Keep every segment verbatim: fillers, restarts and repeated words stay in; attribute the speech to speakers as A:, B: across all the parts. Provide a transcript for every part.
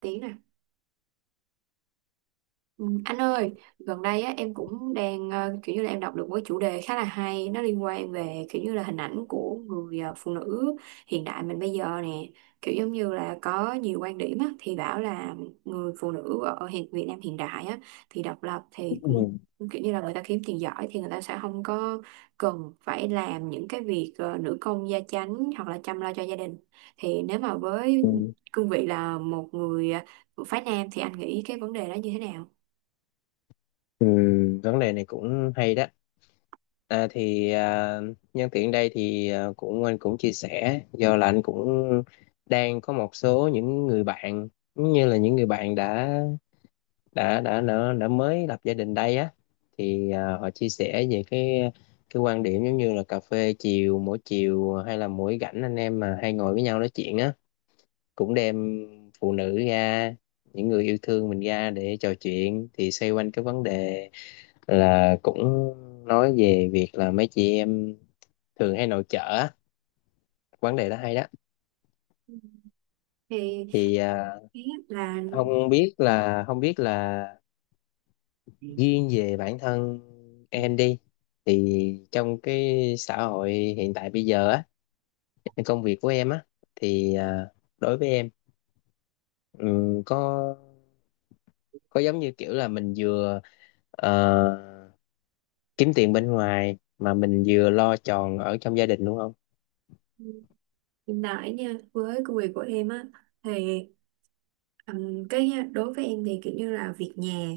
A: Tí này. Ừ, anh ơi, gần đây á, em cũng đang ờ, kiểu như là em đọc được một cái chủ đề khá là hay, nó liên quan về kiểu như là hình ảnh của người ờ, phụ nữ hiện đại mình bây giờ nè, kiểu giống như là có nhiều quan điểm á, thì bảo là người phụ nữ ở hiện Việt Nam hiện đại á, thì độc lập thì cũng
B: Ừ,
A: kiểu như là người ta kiếm tiền giỏi thì người ta sẽ không có cần phải làm những cái việc ờ, nữ công gia chánh hoặc là chăm lo cho gia đình, thì nếu mà với
B: ừ,
A: cương vị là một người ờ, phái nam thì anh nghĩ cái vấn đề đó như thế nào?
B: ừ, vấn đề này cũng hay đó. à, thì à, Nhân tiện đây thì à, cũng anh cũng chia sẻ, do là anh cũng đang có một số những người bạn, giống như là những người bạn đã đã đã đã, đã mới lập gia đình đây á, thì à, họ chia sẻ về cái cái quan điểm giống như là cà phê chiều mỗi chiều, hay là mỗi rảnh anh em mà hay ngồi với nhau nói chuyện á, cũng đem phụ nữ ra, những người yêu thương mình ra để trò chuyện, thì xoay quanh cái vấn đề là cũng nói về việc là mấy chị em thường hay nội trợ á. Vấn đề đó hay đó.
A: Thì
B: thì à,
A: ý là
B: không biết là không biết là
A: hiện
B: riêng về bản thân em đi, thì trong cái xã hội hiện tại bây giờ á, cái công việc của em á, thì à, đối với em, ừm, có có giống như kiểu là mình vừa ờ, kiếm tiền bên ngoài mà mình vừa lo tròn ở trong gia đình, đúng không?
A: tại nha, với công việc của em á thì ừm, cái đối với em thì kiểu như là việc nhà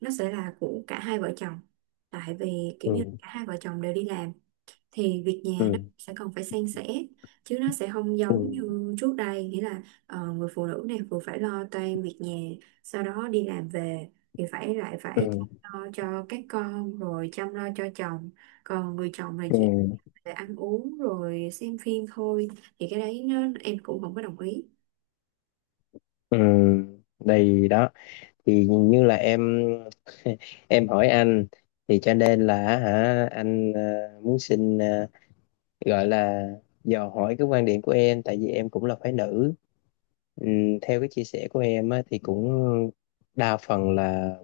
A: nó sẽ là của cả hai vợ chồng, tại vì kiểu như cả
B: Ừ.
A: hai vợ chồng đều đi làm thì việc nhà nó
B: Ừ.
A: sẽ còn phải san sẻ, chứ nó sẽ không
B: Ừ.
A: giống như trước đây, nghĩa là ờ, người phụ nữ này vừa phải lo toan việc nhà, sau đó đi làm về thì phải lại
B: Ừ.
A: phải lo cho các con rồi chăm lo cho chồng, còn người chồng là
B: Ừ.
A: chỉ về ăn uống rồi xem phim thôi, thì cái đấy nó, em cũng không có đồng ý.
B: Ừ, đây đó. Thì nhìn như là em em hỏi anh, thì cho nên là hả anh, ờ, muốn xin, ờ, gọi là dò hỏi cái quan điểm của em, tại vì em cũng là phái nữ. Ừm, theo cái chia sẻ của em á, thì cũng đa phần là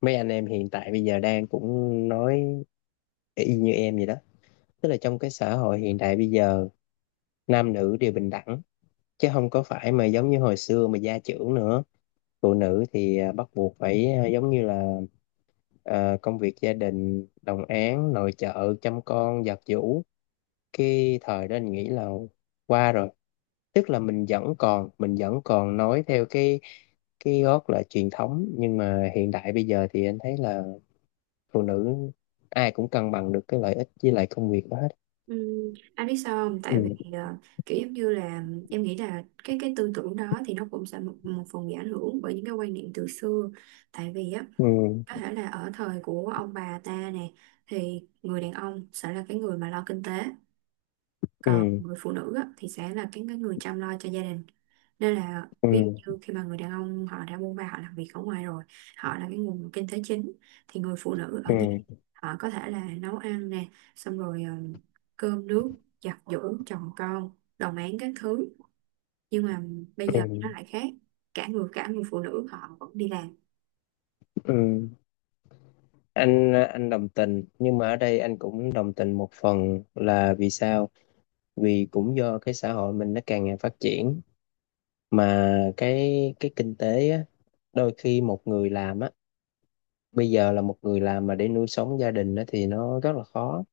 B: mấy anh em hiện tại bây giờ đang cũng nói y như em vậy đó. Tức là trong cái xã hội hiện đại bây giờ, nam nữ đều bình đẳng, chứ không có phải mà giống như hồi xưa mà gia trưởng nữa. Phụ nữ thì à, bắt buộc phải, à, giống như là, à, công việc gia đình, đồng áng, nội trợ, chăm con, giặt giũ, cái thời đó anh nghĩ là qua rồi. Tức là mình vẫn còn, mình vẫn còn nói theo cái cái gót là truyền thống, nhưng mà hiện đại bây giờ thì anh thấy là phụ nữ ai cũng cân bằng được cái lợi ích với lại công việc đó hết.
A: Ừm, anh biết sao không? Tại vì
B: Ừ.
A: ờ, kiểu giống như là em nghĩ là cái cái tư tưởng đó thì nó cũng sẽ một, một phần bị ảnh hưởng bởi những cái quan niệm từ xưa, tại vì á có
B: Ừ.
A: thể là ở thời của ông bà ta nè, thì người đàn ông sẽ là cái người mà lo kinh tế, còn
B: Ừ.
A: người phụ nữ á, thì sẽ là cái, cái người chăm lo cho gia đình, nên là
B: Ừ.
A: ví dụ khi mà người đàn ông họ đã buôn ba họ làm việc ở ngoài rồi, họ là cái nguồn kinh tế chính, thì người phụ nữ ở nhà
B: Ừ.
A: họ có thể là nấu ăn nè, xong rồi ờ, cơm nước, giặt giũ chồng con, đồng áng các thứ, nhưng mà bây
B: Ừ.
A: giờ
B: Ừ.
A: nó lại khác, cả người cả người phụ nữ họ vẫn đi làm.
B: Ừ. anh anh đồng tình, nhưng mà ở đây anh cũng đồng tình một phần là vì sao, vì cũng do cái xã hội mình nó càng ngày phát triển, mà cái cái kinh tế á, đôi khi một người làm á, bây giờ là một người làm mà để nuôi sống gia đình á, thì nó rất là khó.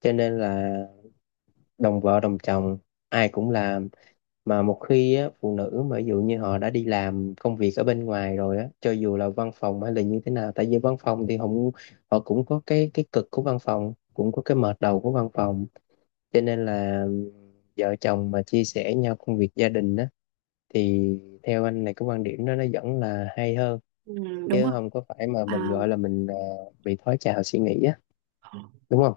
B: Cho nên là đồng vợ đồng chồng, ai cũng làm. Mà một khi á, phụ nữ mà ví dụ như họ đã đi làm công việc ở bên ngoài rồi á, cho dù là văn phòng hay là như thế nào, tại vì văn phòng thì họ, cũng- họ cũng có cái cái cực của văn phòng, cũng có cái mệt đầu của văn phòng, cho nên là vợ chồng mà chia sẻ nhau công việc gia đình á, thì theo anh này, cái quan điểm đó nó vẫn là hay hơn,
A: Ừ, đúng
B: chứ
A: rồi.
B: không có phải mà mình
A: À,
B: gọi là mình ờ, bị thói trào suy nghĩ á, đúng không?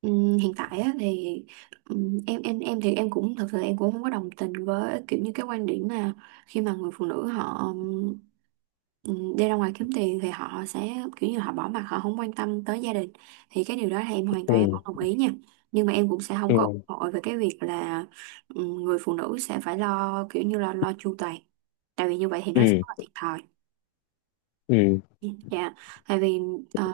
A: ừm, hiện tại á, thì ừm, em em em thì em cũng thật sự em cũng không có đồng tình với kiểu như cái quan điểm mà khi mà người phụ nữ họ ừm, ừm, đi ra ngoài kiếm tiền thì họ sẽ kiểu như họ bỏ mặc, họ không quan tâm tới gia đình, thì cái điều đó thì em hoàn toàn em
B: Ừ.
A: không đồng ý nha, nhưng mà em cũng sẽ không có ủng
B: Ừ.
A: hộ về cái việc là ừm, người phụ nữ sẽ phải lo kiểu như là lo chu toàn, tại vì như vậy thì nó sẽ
B: Ừ.
A: rất là thiệt thòi.
B: Ừ.
A: Dạ, tại vì ờ,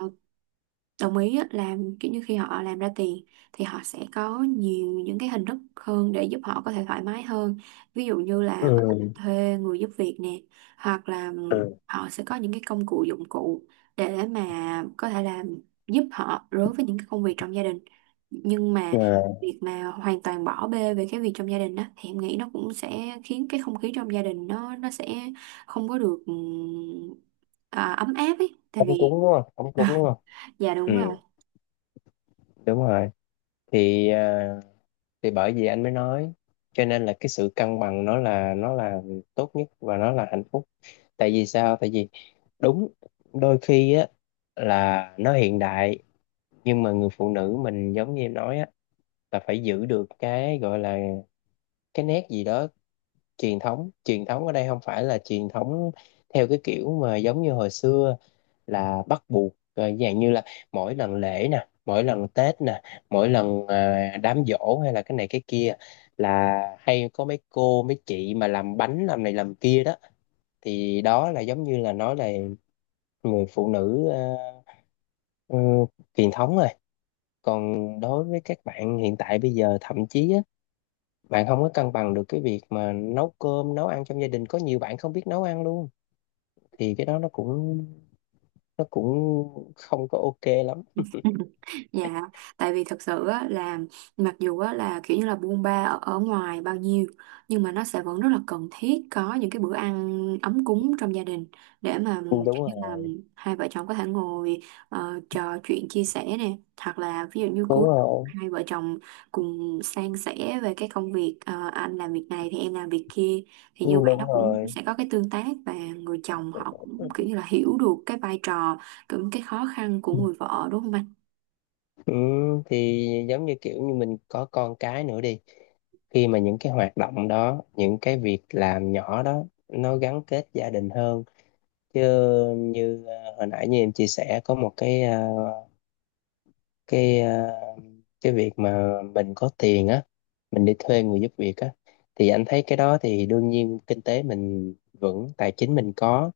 A: đồng ý á, là kiểu như khi họ làm ra tiền thì họ sẽ có nhiều những cái hình thức hơn để giúp họ có thể thoải mái hơn, ví dụ như là có thể
B: Ừ.
A: thuê người giúp việc nè, hoặc là
B: Ừ.
A: họ sẽ có những cái công cụ dụng cụ để mà có thể làm giúp họ đối với những cái công việc trong gia đình, nhưng mà
B: Ờ,
A: việc mà hoàn toàn bỏ bê về cái việc trong gia đình đó thì em nghĩ nó cũng sẽ khiến cái không khí trong gia đình nó nó sẽ không có được ừm, à, ấm áp ấy, tại
B: Ống cúng
A: vì
B: đúng không, ống cúng đúng không?
A: dạ
B: Ừ,
A: đúng rồi.
B: đúng rồi. thì à, thì bởi vì anh mới nói, cho nên là cái sự cân bằng nó là, nó là tốt nhất và nó là hạnh phúc. Tại vì sao, tại vì đúng, đôi khi á, là nó hiện đại, nhưng mà người phụ nữ mình giống như em nói á, là phải giữ được cái gọi là cái nét gì đó truyền thống. Truyền thống ở đây không phải là truyền thống theo cái kiểu mà giống như hồi xưa, là bắt buộc, ờ, dạng như là mỗi lần lễ nè, mỗi lần Tết nè, mỗi lần à, đám giỗ, hay là cái này cái kia, là hay có mấy cô mấy chị mà làm bánh, làm này làm kia đó, thì đó là giống như là nói là người phụ nữ ờ, ừ, truyền thống rồi. Còn đối với các bạn hiện tại bây giờ, thậm chí á, bạn không có cân bằng được cái việc mà nấu cơm nấu ăn trong gia đình, có nhiều bạn không biết nấu ăn luôn, thì cái đó nó cũng nó cũng không có ok lắm.
A: Dạ, tại vì thật sự á, là mặc dù á, là kiểu như là buôn ba ở, ở ngoài bao nhiêu, nhưng mà nó sẽ vẫn rất là cần thiết có những cái bữa ăn ấm cúng trong gia đình, để mà
B: Ừ, đúng
A: kiểu như
B: rồi,
A: là hai vợ chồng có thể ngồi ờ, trò chuyện chia sẻ nè, hoặc là ví dụ như
B: đúng
A: cuối tuần
B: rồi.
A: hai vợ chồng cùng san sẻ về cái công việc, ờ, anh làm việc này thì em làm việc kia, thì
B: Ừ,
A: như vậy
B: đúng
A: nó cũng
B: rồi.
A: sẽ có cái tương tác, và người chồng họ cũng kiểu như là hiểu được cái vai trò, cũng cái khó khăn của người vợ, đúng không anh?
B: Ừ, thì giống như kiểu như mình có con cái nữa đi, khi mà những cái hoạt động đó, những cái việc làm nhỏ đó, nó gắn kết gia đình hơn. Chứ như ờ, hồi nãy như em chia sẻ, có một cái ờ, cái ờ, cái việc mà mình có tiền á, mình đi thuê người giúp việc á, thì anh thấy cái đó thì đương nhiên, kinh tế mình vững, tài chính mình có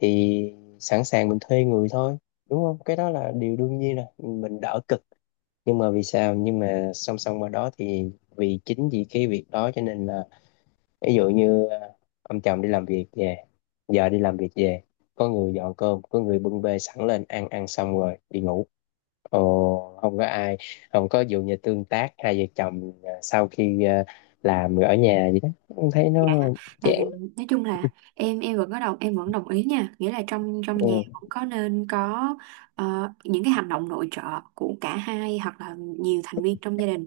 B: thì sẵn sàng mình thuê người thôi, đúng không, cái đó là điều đương nhiên rồi, mình đỡ cực. Nhưng mà vì sao, nhưng mà song song qua đó thì vì chính vì cái việc đó cho nên là, ví dụ như à, ông chồng đi làm việc về, vợ đi làm việc về, có người dọn cơm, có người bưng bê sẵn lên, ăn ăn xong rồi đi ngủ, ồ không có ai, không có dụ như tương tác hai vợ chồng à, sau khi à, làm rồi ở nhà gì đó. Em thấy
A: Dạ,
B: nó
A: tại
B: chán.
A: vì nói chung là em em vẫn có đồng em vẫn đồng ý nha, nghĩa là trong trong nhà
B: Ừ.
A: vẫn có nên có ờ, những cái hành động nội trợ của cả hai hoặc là nhiều thành viên trong gia đình.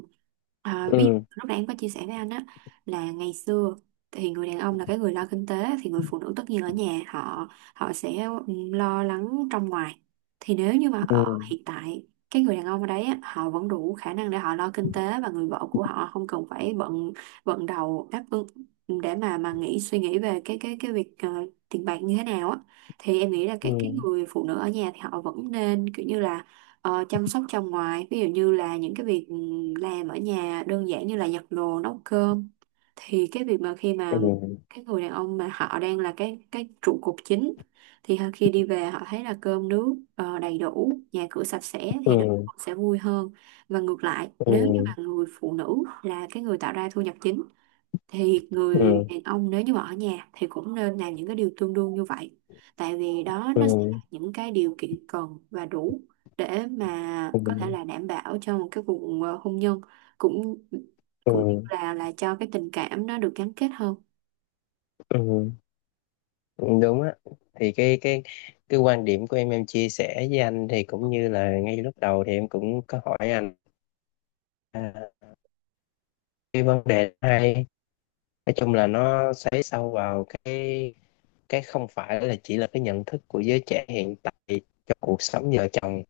A: À, ví dụ
B: Ừ.
A: lúc nãy em có chia sẻ với anh á, là ngày xưa thì người đàn ông là cái người lo kinh tế, thì người phụ nữ tất nhiên ở nhà họ họ sẽ ừ, lo lắng trong ngoài. Thì nếu như mà
B: Ừ.
A: ở hiện tại cái người đàn ông ở đấy á, họ vẫn đủ khả năng để họ lo kinh tế và người vợ của họ không cần phải bận bận đầu đáp ứng, để mà mà nghĩ suy nghĩ về cái cái cái việc ờ, tiền bạc như thế nào á, thì em nghĩ là
B: Ừ.
A: cái cái người phụ nữ ở nhà thì họ vẫn nên kiểu như là ờ, chăm sóc trong ngoài, ví dụ như là những cái việc ừ, làm ở nhà đơn giản như là giặt đồ nấu cơm, thì cái việc mà khi
B: Ừ.
A: mà
B: Ừ.
A: cái người đàn ông mà họ đang là cái cái trụ cột chính thì họ- khi đi về họ thấy là cơm nước ờ, đầy đủ, nhà cửa sạch sẽ thì nó
B: Ừ.
A: sẽ vui hơn, và ngược lại nếu như
B: Ừ.
A: mà người phụ nữ là cái người tạo ra thu nhập chính, thì người
B: Ừ.
A: đàn ông nếu như mà ở nhà thì cũng nên làm những cái điều tương đương như vậy, tại vì đó nó sẽ là
B: Ừ.
A: những cái điều kiện cần và đủ để mà
B: Ừ.
A: có thể là đảm bảo cho một cái cuộc ờ, hôn nhân, cũng
B: Ừ.
A: cũng như là là cho cái tình cảm nó được gắn kết hơn.
B: Ừ. Ừ, đúng á. Thì cái cái cái quan điểm của em em chia sẻ với anh thì cũng như là ngay lúc đầu thì em cũng có hỏi anh, à, cái vấn đề hay, nói chung là nó xoáy sâu vào cái cái không phải là chỉ là cái nhận thức của giới trẻ hiện tại cho cuộc sống vợ chồng,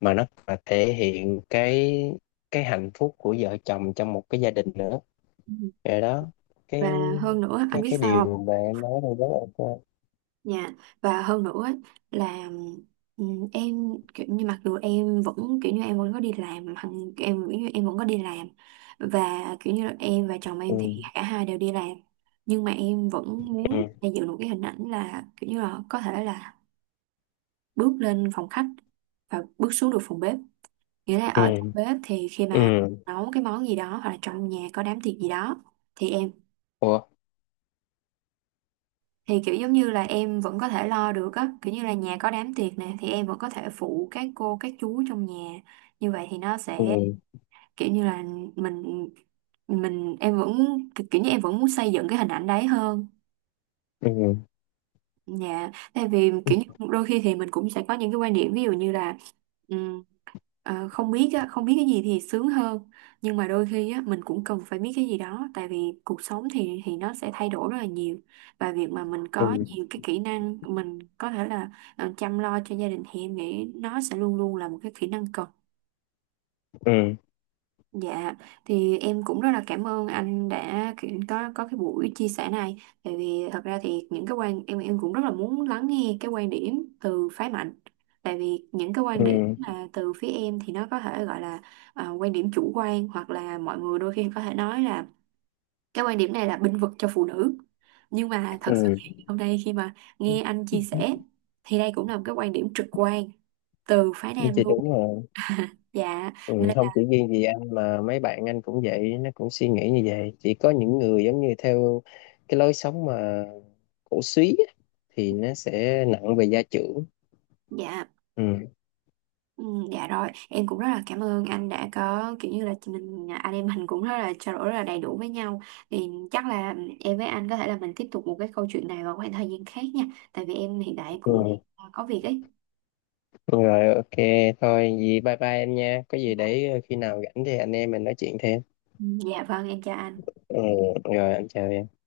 B: mà nó còn là thể hiện cái cái hạnh phúc của vợ chồng trong một cái gia đình nữa.
A: Ừ.
B: Rồi đó. cái
A: Và hơn nữa anh
B: cái
A: biết
B: cái
A: sao không?
B: điều mà em nói đây rất ok.
A: Dạ, và hơn nữa ấy, là ừm, em kiểu như mặc dù em vẫn kiểu như em vẫn có đi làm hằng, em kiểu như em vẫn có đi làm, và kiểu như là em và chồng em thì
B: Ừ.
A: cả hai đều đi làm, nhưng mà em vẫn muốn
B: Ừ.
A: xây dựng một cái hình ảnh là kiểu như là có thể là bước lên phòng khách và bước xuống được phòng bếp, nghĩa là ở trong
B: Ừ.
A: bếp thì khi mà
B: Ừ.
A: nấu cái món gì đó hoặc là trong nhà có đám tiệc gì đó, thì em
B: Ủa.
A: thì kiểu giống như là em vẫn có thể lo được á, kiểu như là nhà có đám tiệc nè thì em vẫn có thể phụ các cô các chú trong nhà, như vậy thì nó sẽ
B: Ừ.
A: kiểu như là mình mình em vẫn kiểu như em vẫn muốn xây dựng cái hình ảnh đấy hơn.
B: Ừ.
A: Dạ, tại vì kiểu như đôi khi thì mình cũng sẽ có những cái quan điểm, ví dụ như là ừm, ờ, không biết á, không biết cái gì thì sướng hơn, nhưng mà đôi khi á, mình cũng cần phải biết cái gì đó, tại vì cuộc sống thì thì nó sẽ thay đổi rất là nhiều, và việc mà mình có
B: Ừ.
A: nhiều cái kỹ năng mình có thể là ờ, chăm lo cho gia đình, thì em nghĩ nó sẽ luôn luôn là một cái kỹ năng cần.
B: Ừ.
A: Dạ, thì em cũng rất là cảm ơn anh đã kiểu có có cái buổi chia sẻ này. Tại vì thật ra thì những cái quan em em cũng rất là muốn lắng nghe cái quan điểm từ phái mạnh. Tại vì những cái quan điểm mà từ phía em thì nó có thể gọi là à, quan điểm chủ quan, hoặc là mọi người đôi khi có thể nói là cái quan điểm này là bênh vực cho phụ nữ. Nhưng mà thật sự
B: Ừ.
A: thì hôm nay khi mà nghe anh chia sẻ, thì đây cũng là một cái quan điểm trực quan từ phái
B: Ừ
A: nam
B: chị,
A: luôn.
B: đúng rồi.
A: Dạ,
B: Ừ,
A: nên
B: không
A: là
B: chỉ riêng gì anh mà mấy bạn anh cũng vậy, nó cũng suy nghĩ như vậy. Chỉ có những người giống như theo cái lối sống mà cổ súy á, thì nó sẽ nặng về gia trưởng.
A: dạ.
B: Ừ.
A: Ừ, dạ rồi, em cũng rất là cảm ơn anh đã có kiểu như là chị mình anh em mình cũng rất là trao đổi rất là đầy đủ với nhau. Thì chắc là em với anh có thể là mình tiếp tục một cái câu chuyện này vào khoảng thời gian khác nha. Tại vì em hiện tại cũng
B: Ừ
A: có việc ấy.
B: rồi, ok, thôi gì, bye bye em nha, có gì để ờ, khi nào rảnh thì anh em mình nói chuyện thêm.
A: Ừ. Dạ vâng, em chào anh.
B: Ừ, rồi anh chào em.